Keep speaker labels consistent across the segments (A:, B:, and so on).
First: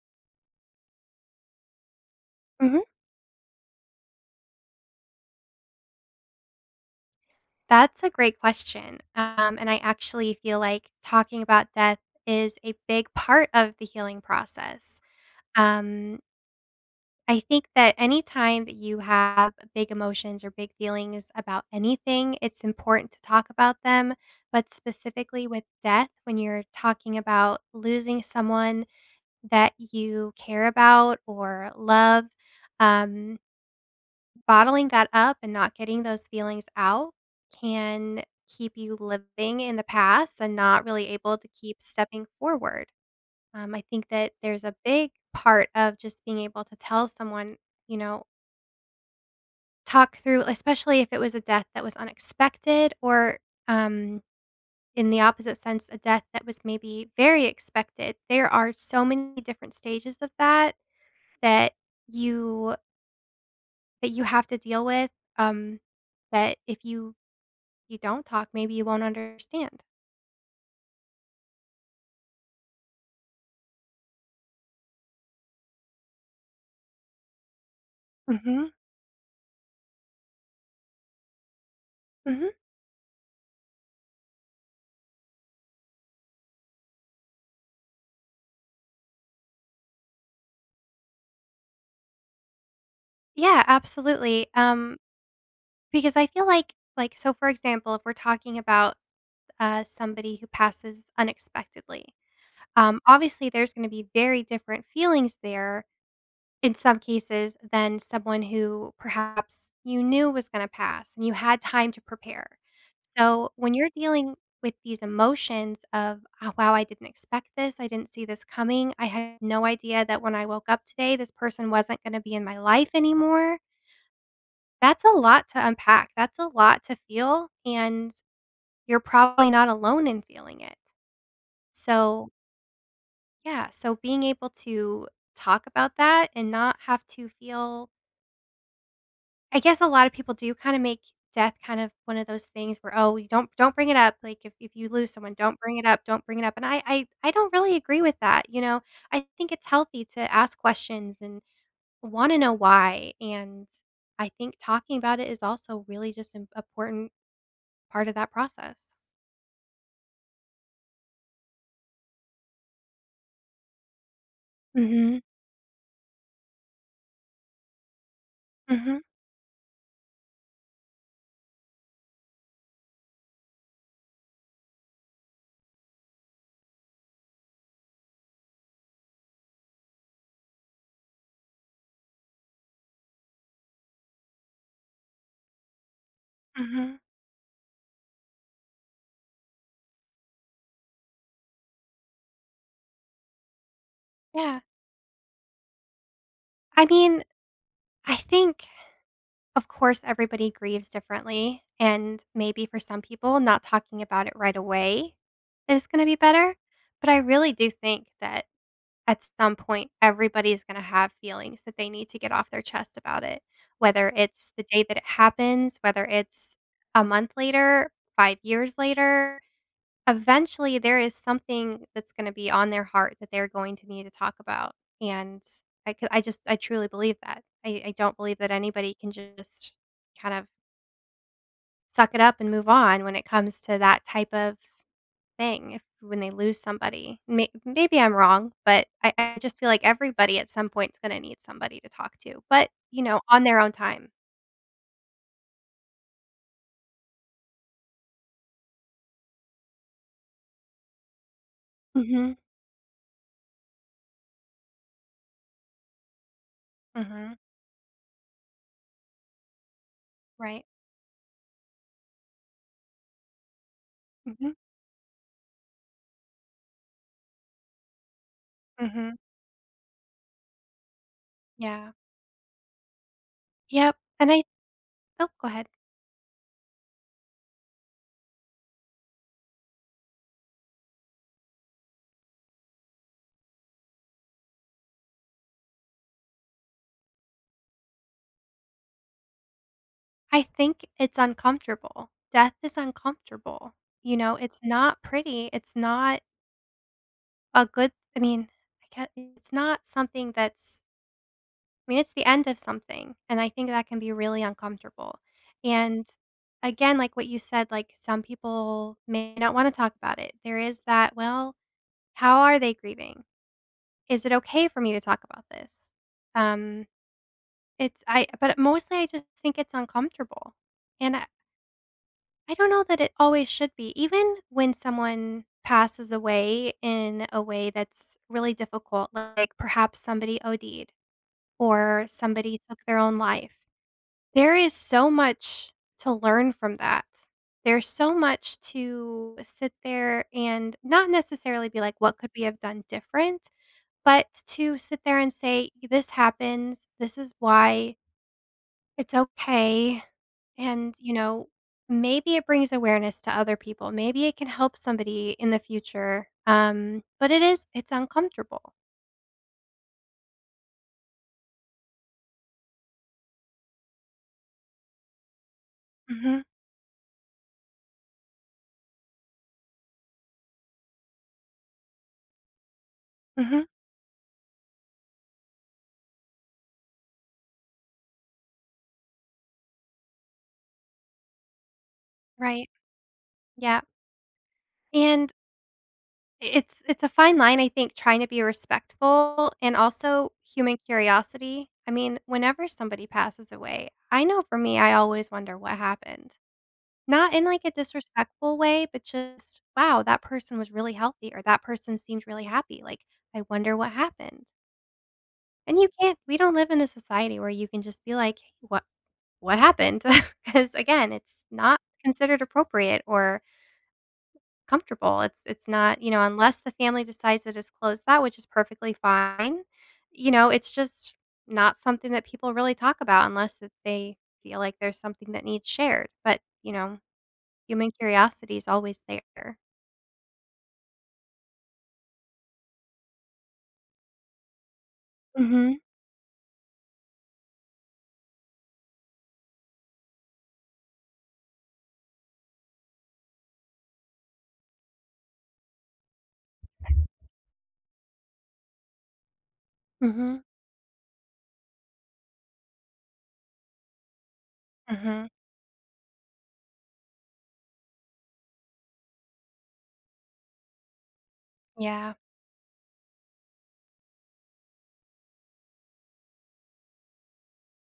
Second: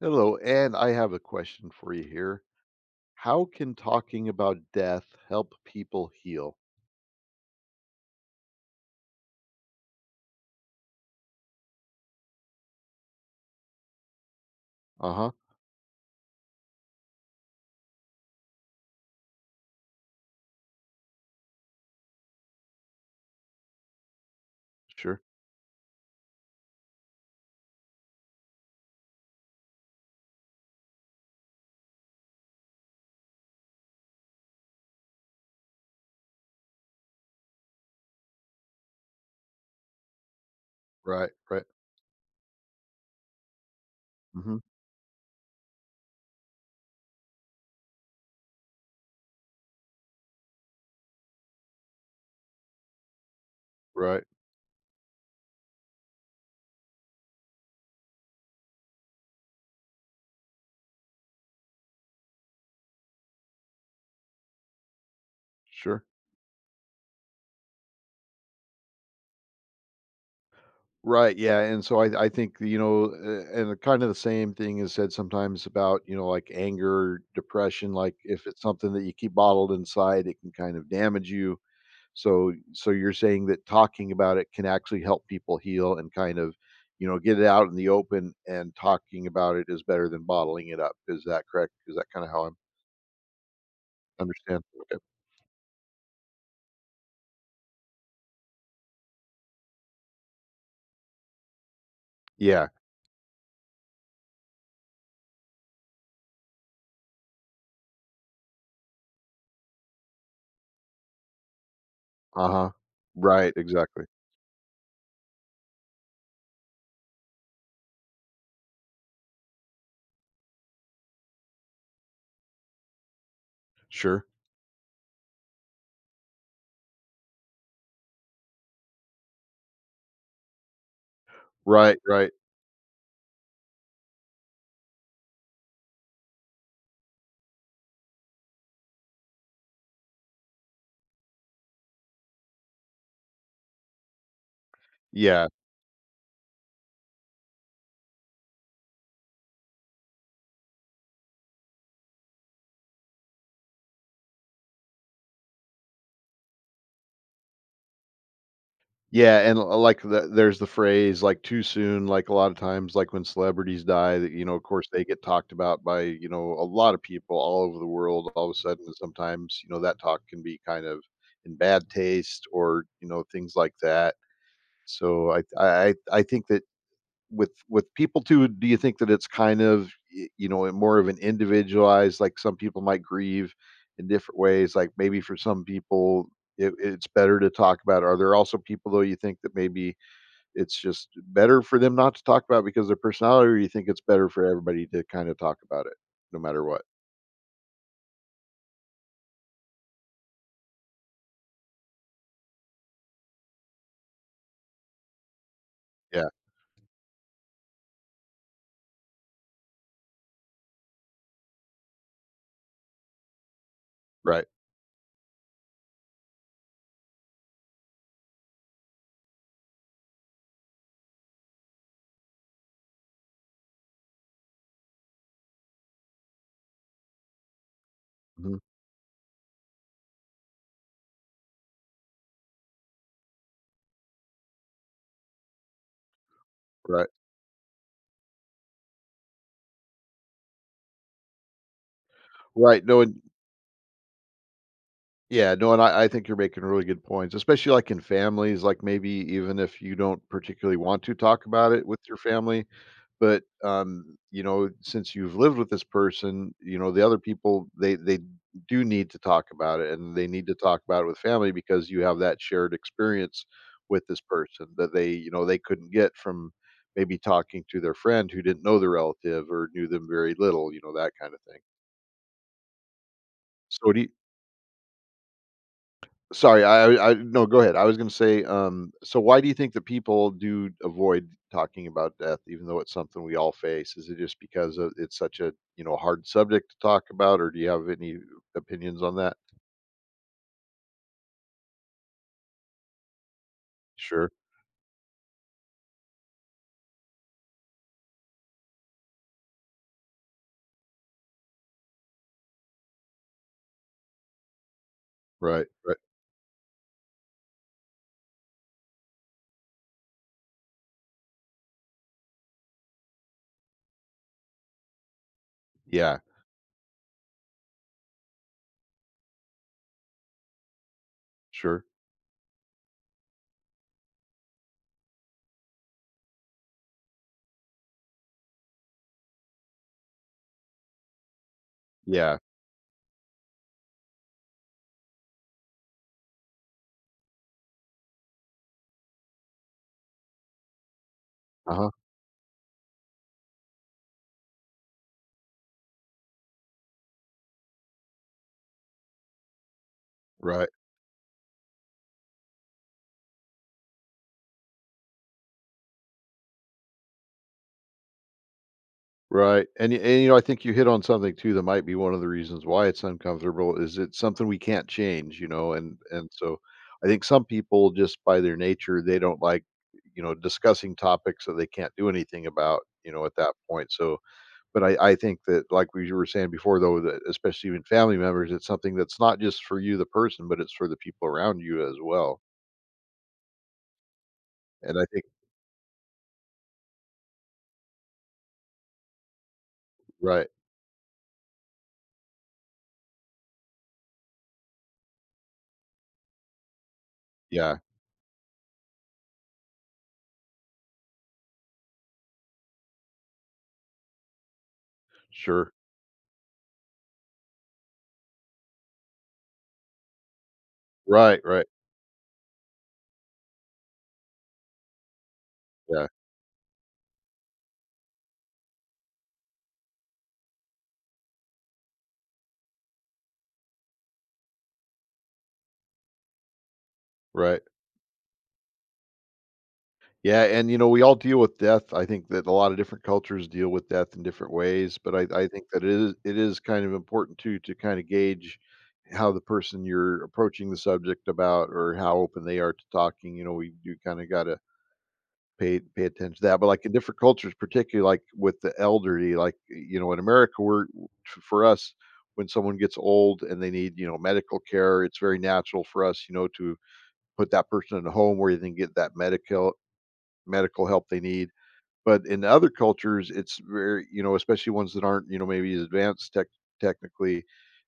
A: Hello, and I have a question for you here.
B: Mhm.
A: How can talking about death help people heal?
B: That's a great question. And I actually feel like talking about death is a big part of the healing process.
A: Uh huh.
B: Um, I think that anytime that you have big emotions or big feelings about anything, it's important to talk about them. But
A: Sure.
B: specifically with death, when you're talking about losing someone that you care about or love, um, bottling that up and not getting those feelings out can keep you living in the past and not really
A: Right.
B: able to
A: Right.
B: keep stepping forward. I think that
A: Mm hmm.
B: there's a big part of just being able to tell someone, you know, talk through, especially if it was a death that was unexpected or um,
A: Right.
B: in the opposite sense, a death that was maybe very expected. There are so many different stages of that that you that you have to deal with, um,
A: Sure.
B: that if you don't talk, maybe you won't understand.
A: Right. Yeah. And so I think, and kind of the same thing is said sometimes about, like anger, depression. Like if it's
B: Mhm,
A: something that you keep bottled inside, it can kind of damage you.
B: mhm.
A: So you're saying that talking about it can actually help people heal and kind of, get it out in the open, and talking about it is better than bottling it up. Is that correct? Is that kind of how I
B: Yeah, absolutely,
A: understand? Okay.
B: because I feel like, so for example, if we're talking about, somebody who passes unexpectedly,
A: Yeah.
B: obviously, there's gonna be very different feelings there in some cases, than someone who perhaps you knew was gonna pass and you had time to prepare.
A: Uh-huh.
B: So,
A: Right,
B: when you're
A: exactly.
B: dealing with these emotions of, "Oh, wow, I didn't expect this, I didn't see this coming, I had no idea that when I woke up today, this person wasn't gonna be in my life anymore,"
A: Sure.
B: that's a lot to unpack, that's a lot to feel, and you're probably not alone in feeling it.
A: Right,
B: So,
A: right.
B: yeah, so being able to talk about that and not have to feel, I guess a lot of people do kinda make death kind of one of those things where, "Oh, you don't bring it up," like, if you lose someone,
A: Yeah.
B: "Don't bring it up, don't bring it up," and I don't really agree with that, you know? I think it's healthy to ask questions and wanna know why, and I think talking about it is also really just an important part of that process.
A: Yeah, and, l like, there's the phrase, like, too soon, like, a lot of times, like, when celebrities die that, of course, they
B: Mhm.
A: get talked about by, a lot of people all over the world all of a sudden, and
B: Mhm.
A: sometimes, that talk can be kind of in bad taste or, things like that. So I think that with people too, do you think that it's kind of more of an individualized, like some people might grieve in different ways, like maybe for some people it,
B: Mhm.
A: it's better to talk about it. Are there also people, though, you think that maybe it's just better for them not to talk about because of their personality, or you think it's better for
B: Yeah.
A: everybody to kind of talk about it no matter what?
B: I mean, I think, of course, everybody grieves differently, and maybe for some people, not talking about it right away is gonna be
A: Yeah.
B: better, but I really do think that at some point, everybody's gonna have feelings that they need to get off their chest about it, whether
A: Right.
B: it's the day that it happens, whether it's a month later, 5 years later. Eventually, there is something that's gonna be on their heart that they're going to need to talk about, and I truly believe that. I don't believe that
A: Mhm.
B: anybody can just kind of suck it up and move on when it comes to that type of thing if when they lose
A: Right,
B: somebody. Maybe I'm wrong, but I just feel like everybody at some point is gonna need somebody to talk to, but,
A: right, no,
B: you
A: and
B: know, on their own time.
A: yeah, no, and I think you're making really good points, especially like in families, like maybe even if you don't particularly want to talk about it with your
B: Mhm,
A: family, but since you've lived with this person, the other
B: mhm,
A: people they do need to talk about it, and they need to
B: right.
A: talk about it with family because you have that shared experience with this
B: Mhm,
A: person that they couldn't get from maybe talking to their friend who didn't know the
B: mhm,
A: relative or knew them very little, that kind of thing.
B: yeah.
A: So
B: Yep,
A: do you—
B: and I Oh, go ahead.
A: Sorry, I no, go ahead. I was gonna say, so why do you think that people do avoid talking about death, even though it's something we all face? Is it just because of, it's such a hard subject to talk about, or do you have any opinions on that?
B: I think it's uncomfortable. Death is uncomfortable. You
A: Sure.
B: know, it's not pretty. It's not a good, I mean, I can't, it's not something that's, I mean, it's the end of something, and I think that can be really uncomfortable.
A: Right. Right.
B: And again, like what you said, like some people may not want to talk about it. There is that, well, how are they grieving? Is it okay for me to talk about this?
A: Yeah.
B: Um, it's I but mostly I just think it's uncomfortable. And
A: Sure.
B: I don't know that it always should be. Even when someone passes away in a way that's really difficult, like perhaps somebody OD'd or
A: Yeah.
B: somebody took their own life, there is so much to learn from that. There's so much to sit there and not necessarily
A: Uh
B: be
A: huh.
B: like, what could we have done different? But to sit there and say, this happens. This is why it's okay.
A: Right.
B: And, you know, maybe it brings awareness to other people. Maybe it can help somebody in the future. But it's uncomfortable.
A: Right, and I think you hit on something too that might be one of the reasons why it's uncomfortable is it's something we can't change, and
B: Mhm.
A: so I think some people just by their nature, they don't like, discussing topics that they can't do anything about, at that
B: Mhm.
A: point, so but I think that, like we were saying before, though, that especially even family members, it's something that's not just for you, the person, but it's for the people around you as well,
B: Right. Yeah.
A: and I think.
B: And it's a fine line, I think, trying to be respectful and also
A: Right,
B: human curiosity. I mean, whenever somebody passes away, I know for me, I always wonder what happened. Not in like a
A: yeah,
B: disrespectful way, but just, wow, that person was really healthy or that person seemed really happy. Like, I wonder what happened.
A: sure.
B: And you can't, we don't live in a society where you can just be like, "Hey, what happened?" Because again,
A: Right,
B: it's
A: right,
B: not considered appropriate or comfortable. It's not,
A: yeah,
B: unless the family decides to disclose that, which is perfectly fine, it's just not something that people really talk about unless that they feel like there's something that needs shared, but
A: right.
B: human curiosity is always there.
A: Yeah, and we all deal with death. I think that a lot of different cultures deal with death in different ways, but I think
B: Mhm,
A: that it is kind of important too to kind of gauge how the person you're approaching the subject about or how open they are to talking. We do kind of gotta pay attention to that. But like in different cultures, particularly like with the elderly, like in
B: mhm,
A: America, we're for us, when someone gets old and they need medical care, it's
B: mhm.
A: very natural for us, to put that person in a home where they can get that medical help they need,
B: Yeah.
A: but in other cultures, it's very especially ones that aren't, maybe as advanced technically,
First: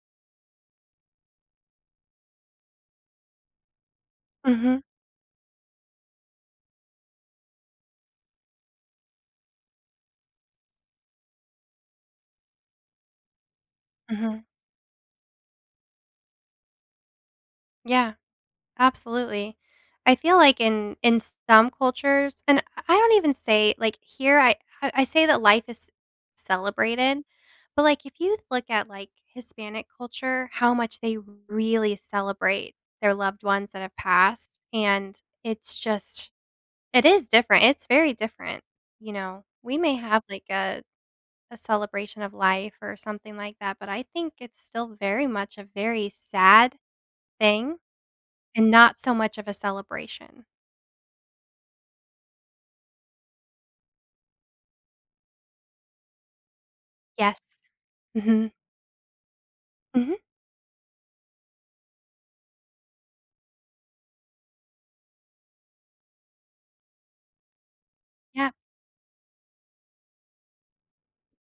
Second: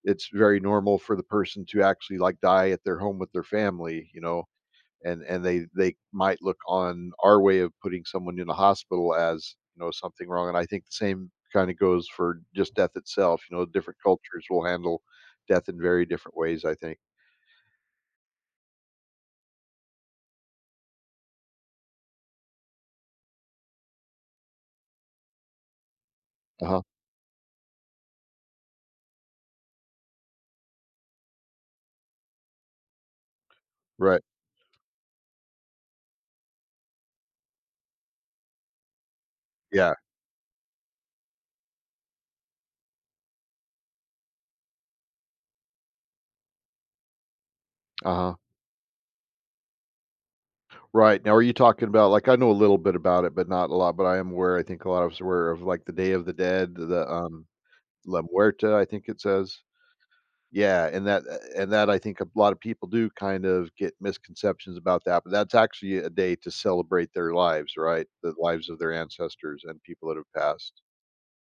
A: it's very normal for the person to actually, like, die at their home with their family, you know?
B: Mhm,
A: And they might look on our way of putting someone in a hospital as, something wrong, and I think the same kinda goes for just death itself, different
B: mhm.
A: cultures will handle death in very different ways, I think.
B: Yeah. Absolutely. I feel like in some cultures, and I don't even say like here, I say that life is
A: Uh-huh.
B: celebrated, but like if you look at like Hispanic culture, how much they really celebrate their loved ones that have
A: Right.
B: passed, and it's just, it is different. It's very different, you know. We
A: Yeah.
B: may have like a celebration of life or something like that, but I think it's still very much a very sad thing
A: Uh-huh.
B: and not so much of a celebration.
A: Right. Now, are you talking about, like, I know a little bit about it, but not a lot. But I am aware. I think a lot of us are aware of, like, the Day of the Dead, the
B: Yes.
A: La
B: Mhm.
A: Muerta, I think it says.
B: Mhm.
A: Yeah, and that I think a lot of people do kind of get misconceptions about that. But that's actually a day to celebrate their lives, right? The
B: Yeah.
A: lives of their ancestors and people that have passed.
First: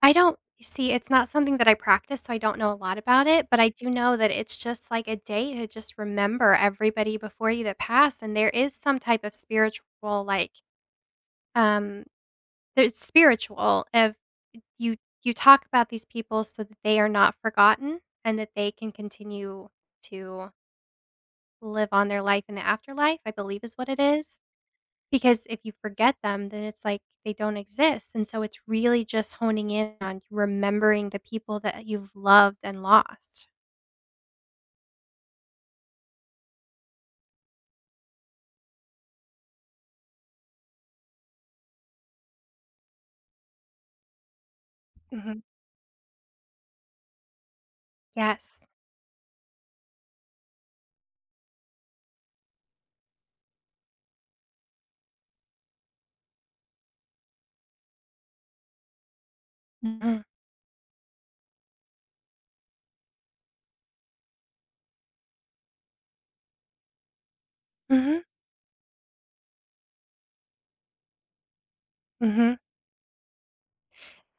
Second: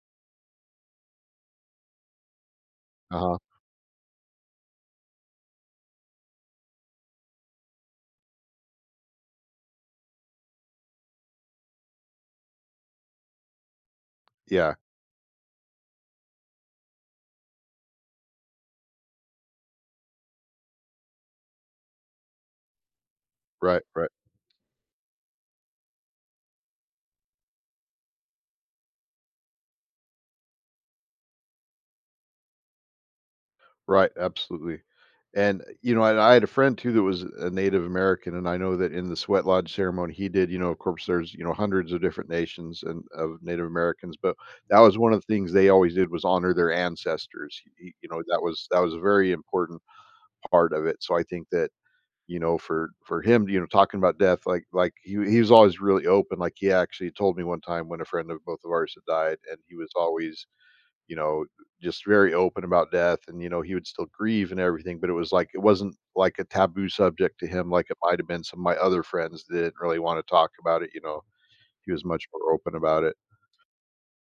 B: I don't see, it's not something that I practice, so I don't know a lot
A: Uh
B: about
A: huh.
B: it, but I do know that it's just like a day to just remember everybody before you that passed, and there is some type of spiritual, like, um there's spiritual if
A: Yeah.
B: you you talk about these people so that they are not forgotten and that they can continue to live on their life in the afterlife, I believe is
A: Right.
B: what it
A: Right.
B: is. Because if you forget them, then it's like they don't exist, and so it's really just honing in on remembering the people that you've loved and lost.
A: Right, absolutely. And, I had a friend too that was a Native American, and I know that in the sweat lodge ceremony he did, of course, there's, hundreds of different nations and of Native Americans, but that was one of the
B: Mhm.
A: things they always did was honor their ancestors. That
B: Yes.
A: was that was a very important part of it. So I think that, for him, talking about death, like he was always really open. Like he actually told me one time when a friend of both of ours had died, and he was
B: Mhm.
A: always you know, just very open about death and, he would still grieve and everything, but it was like it wasn't like a taboo subject to him like it might
B: Mhm.
A: have been some of my other friends that didn't really wanna talk about it, you know? He was much more
B: Mhm.
A: open about it.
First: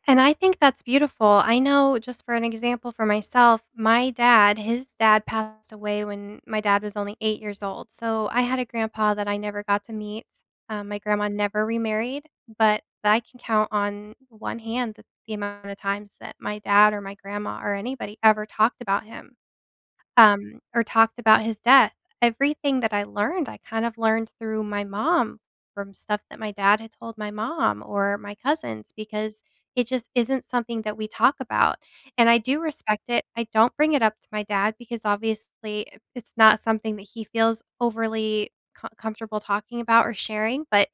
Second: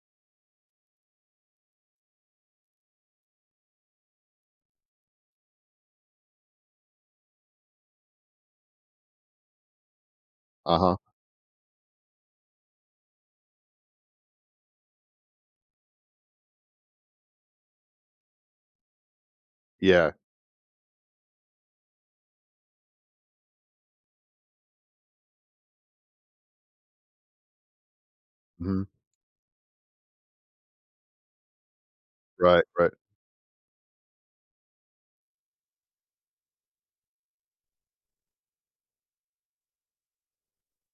B: And I think that's beautiful. I know just for an example for myself, my dad, his dad passed away when my dad was only 8 years old. So I had a grandpa that I never got to meet. Um,
A: Uh-huh.
B: my grandma never remarried, but I can count on one hand the amount of times that my dad or my grandma or anybody ever talked about him,
A: Yeah.
B: or talked about his death. Everything that I learned, I kind of learned through my mom from stuff that my dad had told my mom or my
A: Mhm.
B: cousins because it just isn't something that we talk about. And I do
A: Right, right.
B: respect it. I don't bring it up to my dad because obviously it's not something that he feels overly comfortable talking about or sharing. But,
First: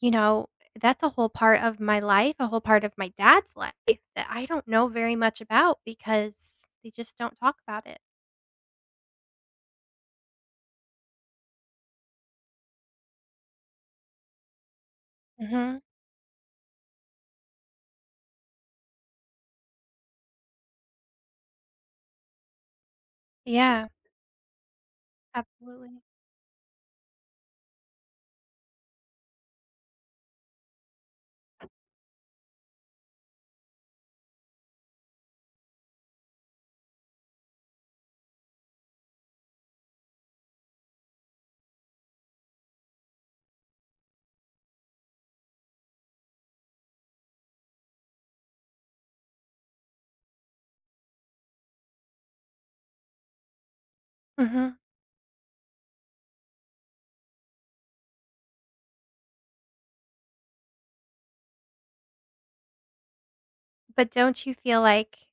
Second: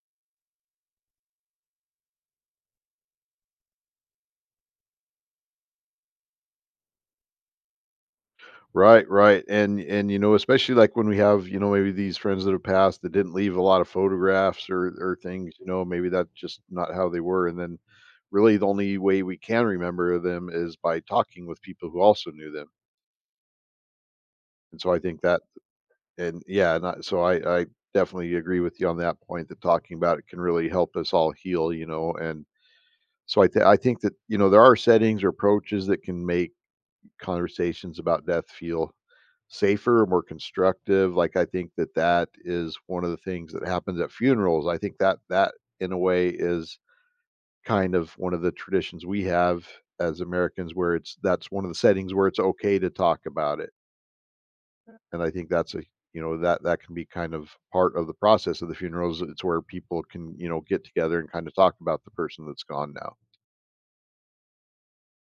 B: you know, that's a whole part of my life, a whole part of my dad's life that I don't know very much about because they just don't talk about it.
A: Right, right. And, especially, like, when we have, maybe these friends that have passed that didn't leave a lot of photographs or things,
B: Hmm.
A: maybe that's just not how they were, and then really the only way we can remember them is by talking with people who also knew them,
B: Yeah,
A: and so I think that.
B: absolutely.
A: And yeah, and so I definitely agree with you on that point, that talking about it can really help us all heal. And so I think that, there are settings or approaches that can make conversations about death feel safer, more constructive. Like, I think that that is one of the things that happens at funerals. I think that that, in a way, is kind of one of the traditions we have as Americans, where it's that's one of the settings where it's okay to talk about it,
B: Mhm.
A: and I think that's a, that that can be kind of part of the process of the funerals. It's where people can, get together and kind of talk about the person that's gone now.
B: But don't you feel like,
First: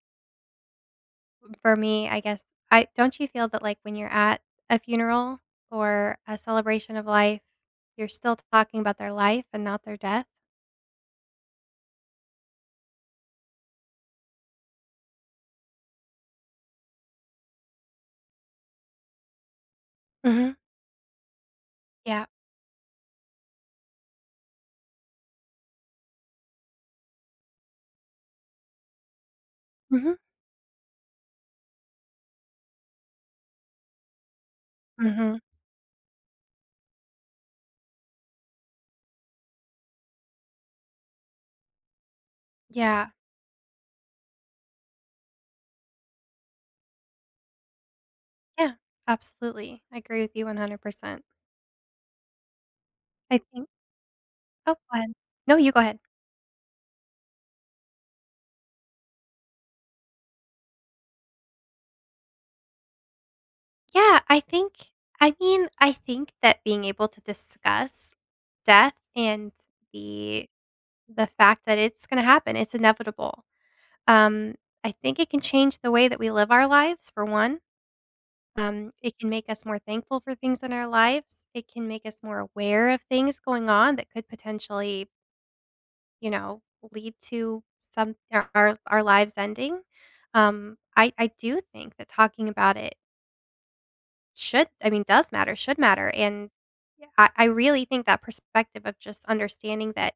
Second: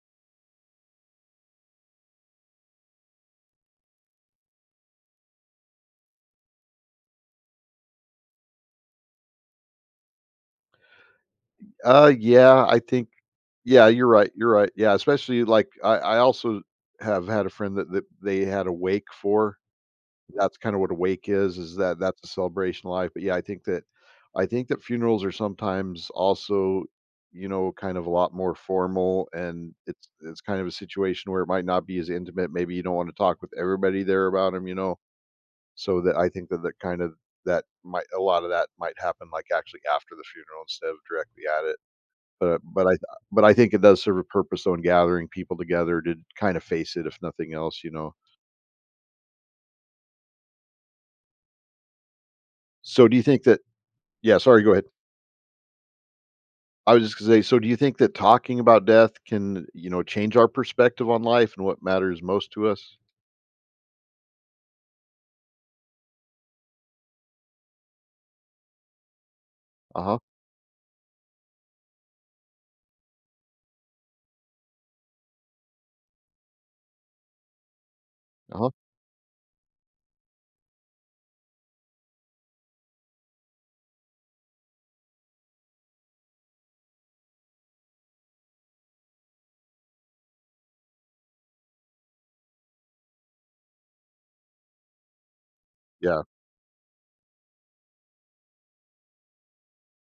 B: for me, I guess, I don't you feel that, like, when you're at a funeral or a celebration of life, you're still talking about their life and not their death?
A: Yeah, I think, yeah, you're right. You're right. Yeah, especially, like, I also have had a friend that, they had a wake for.
B: Mhm.
A: That's kinda what a wake is that that's
B: Yeah.
A: a celebration of life, but yeah, I think that funerals are sometimes also, kind of a lot more formal, and it's
B: Mhm.
A: it's kind of a situation where it might not be as intimate, maybe you don't wanna talk with everybody there about 'em, you know?
B: Mhm.
A: So that I think that that might a lot of that might happen, like, actually after the funeral instead of directly at it, but but I th
B: Yeah.
A: but I think it does serve a purpose, though, in gathering people together to kind of face it if nothing else, you know?
B: Yeah, absolutely. I agree with you 100%.
A: So do you
B: I
A: think that—
B: think
A: Yeah, sorry, go
B: Oh,
A: ahead.
B: go ahead. No, you go ahead.
A: I was just gonna say, so do you think that talking about death can, change our perspective on life and what matters most to us?
B: Yeah, I mean, I think that being able to discuss death and
A: Uh-huh.
B: the the fact that it's gonna happen, it's inevitable. Um, I think it can change the way that we live our lives, for one.
A: Uh-huh.
B: It can make us more thankful for things in our lives. It can make us more aware of things going on that could potentially, you know, lead to some our lives ending. I do think that talking about it should I mean, does matter, should matter,
A: Yeah,
B: and yeah, I really think that perspective of just understanding that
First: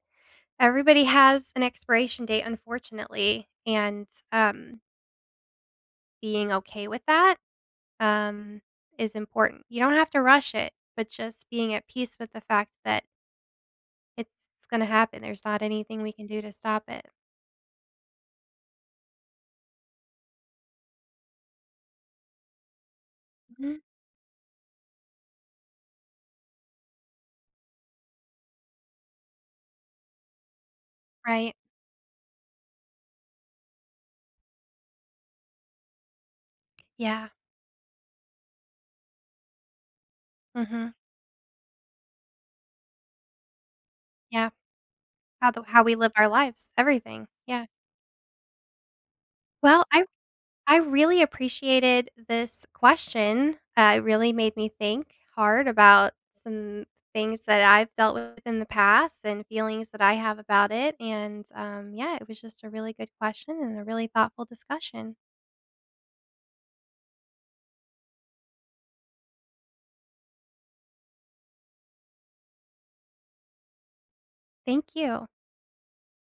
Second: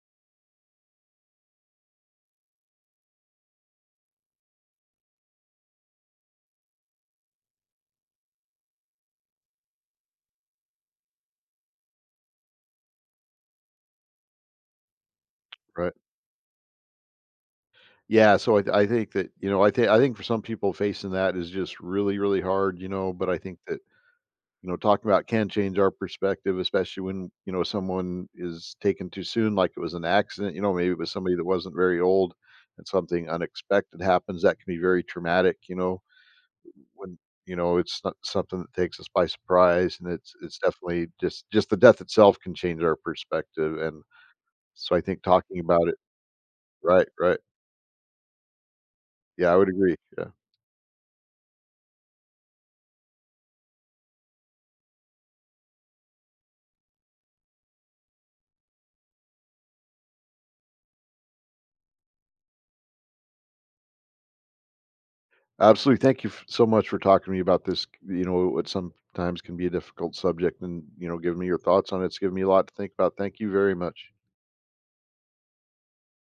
B: everybody has an expiration date, unfortunately, and, um, being okay with that, um, is important. You don't have to rush it, but just being at peace with the fact that it's gonna happen. There's not
A: right.
B: anything we can do to stop it.
A: Yeah, so I think that, I think for some people, facing that is just really, really hard, but I think
B: Mhm,
A: that, talking about can change our perspective, especially when, someone is taken too soon, like it was an accident, maybe it was somebody that
B: right.
A: wasn't very old and something unexpected happens that can be very traumatic. When,
B: Yeah.
A: it's not something that takes us by surprise, and it's
B: Mhm.
A: definitely, just the death itself can change our perspective, and
B: Yeah.
A: so I think
B: How
A: talking
B: the how
A: about
B: we
A: it.
B: live our lives,
A: Right,
B: everything.
A: right.
B: Yeah.
A: Yeah, I would
B: Well,
A: agree,
B: I
A: yeah.
B: I really appreciated this question. It really made me think hard about some things that I've dealt with in the past and feelings that I have about it. And yeah, it was just a really good question and a really thoughtful discussion.
A: Absolutely, thank you f so much for talking to me about this, what sometimes can be a difficult subject, and, giving me your thoughts on it. It's given me a lot to think about. Thank you very much.
B: Thank you.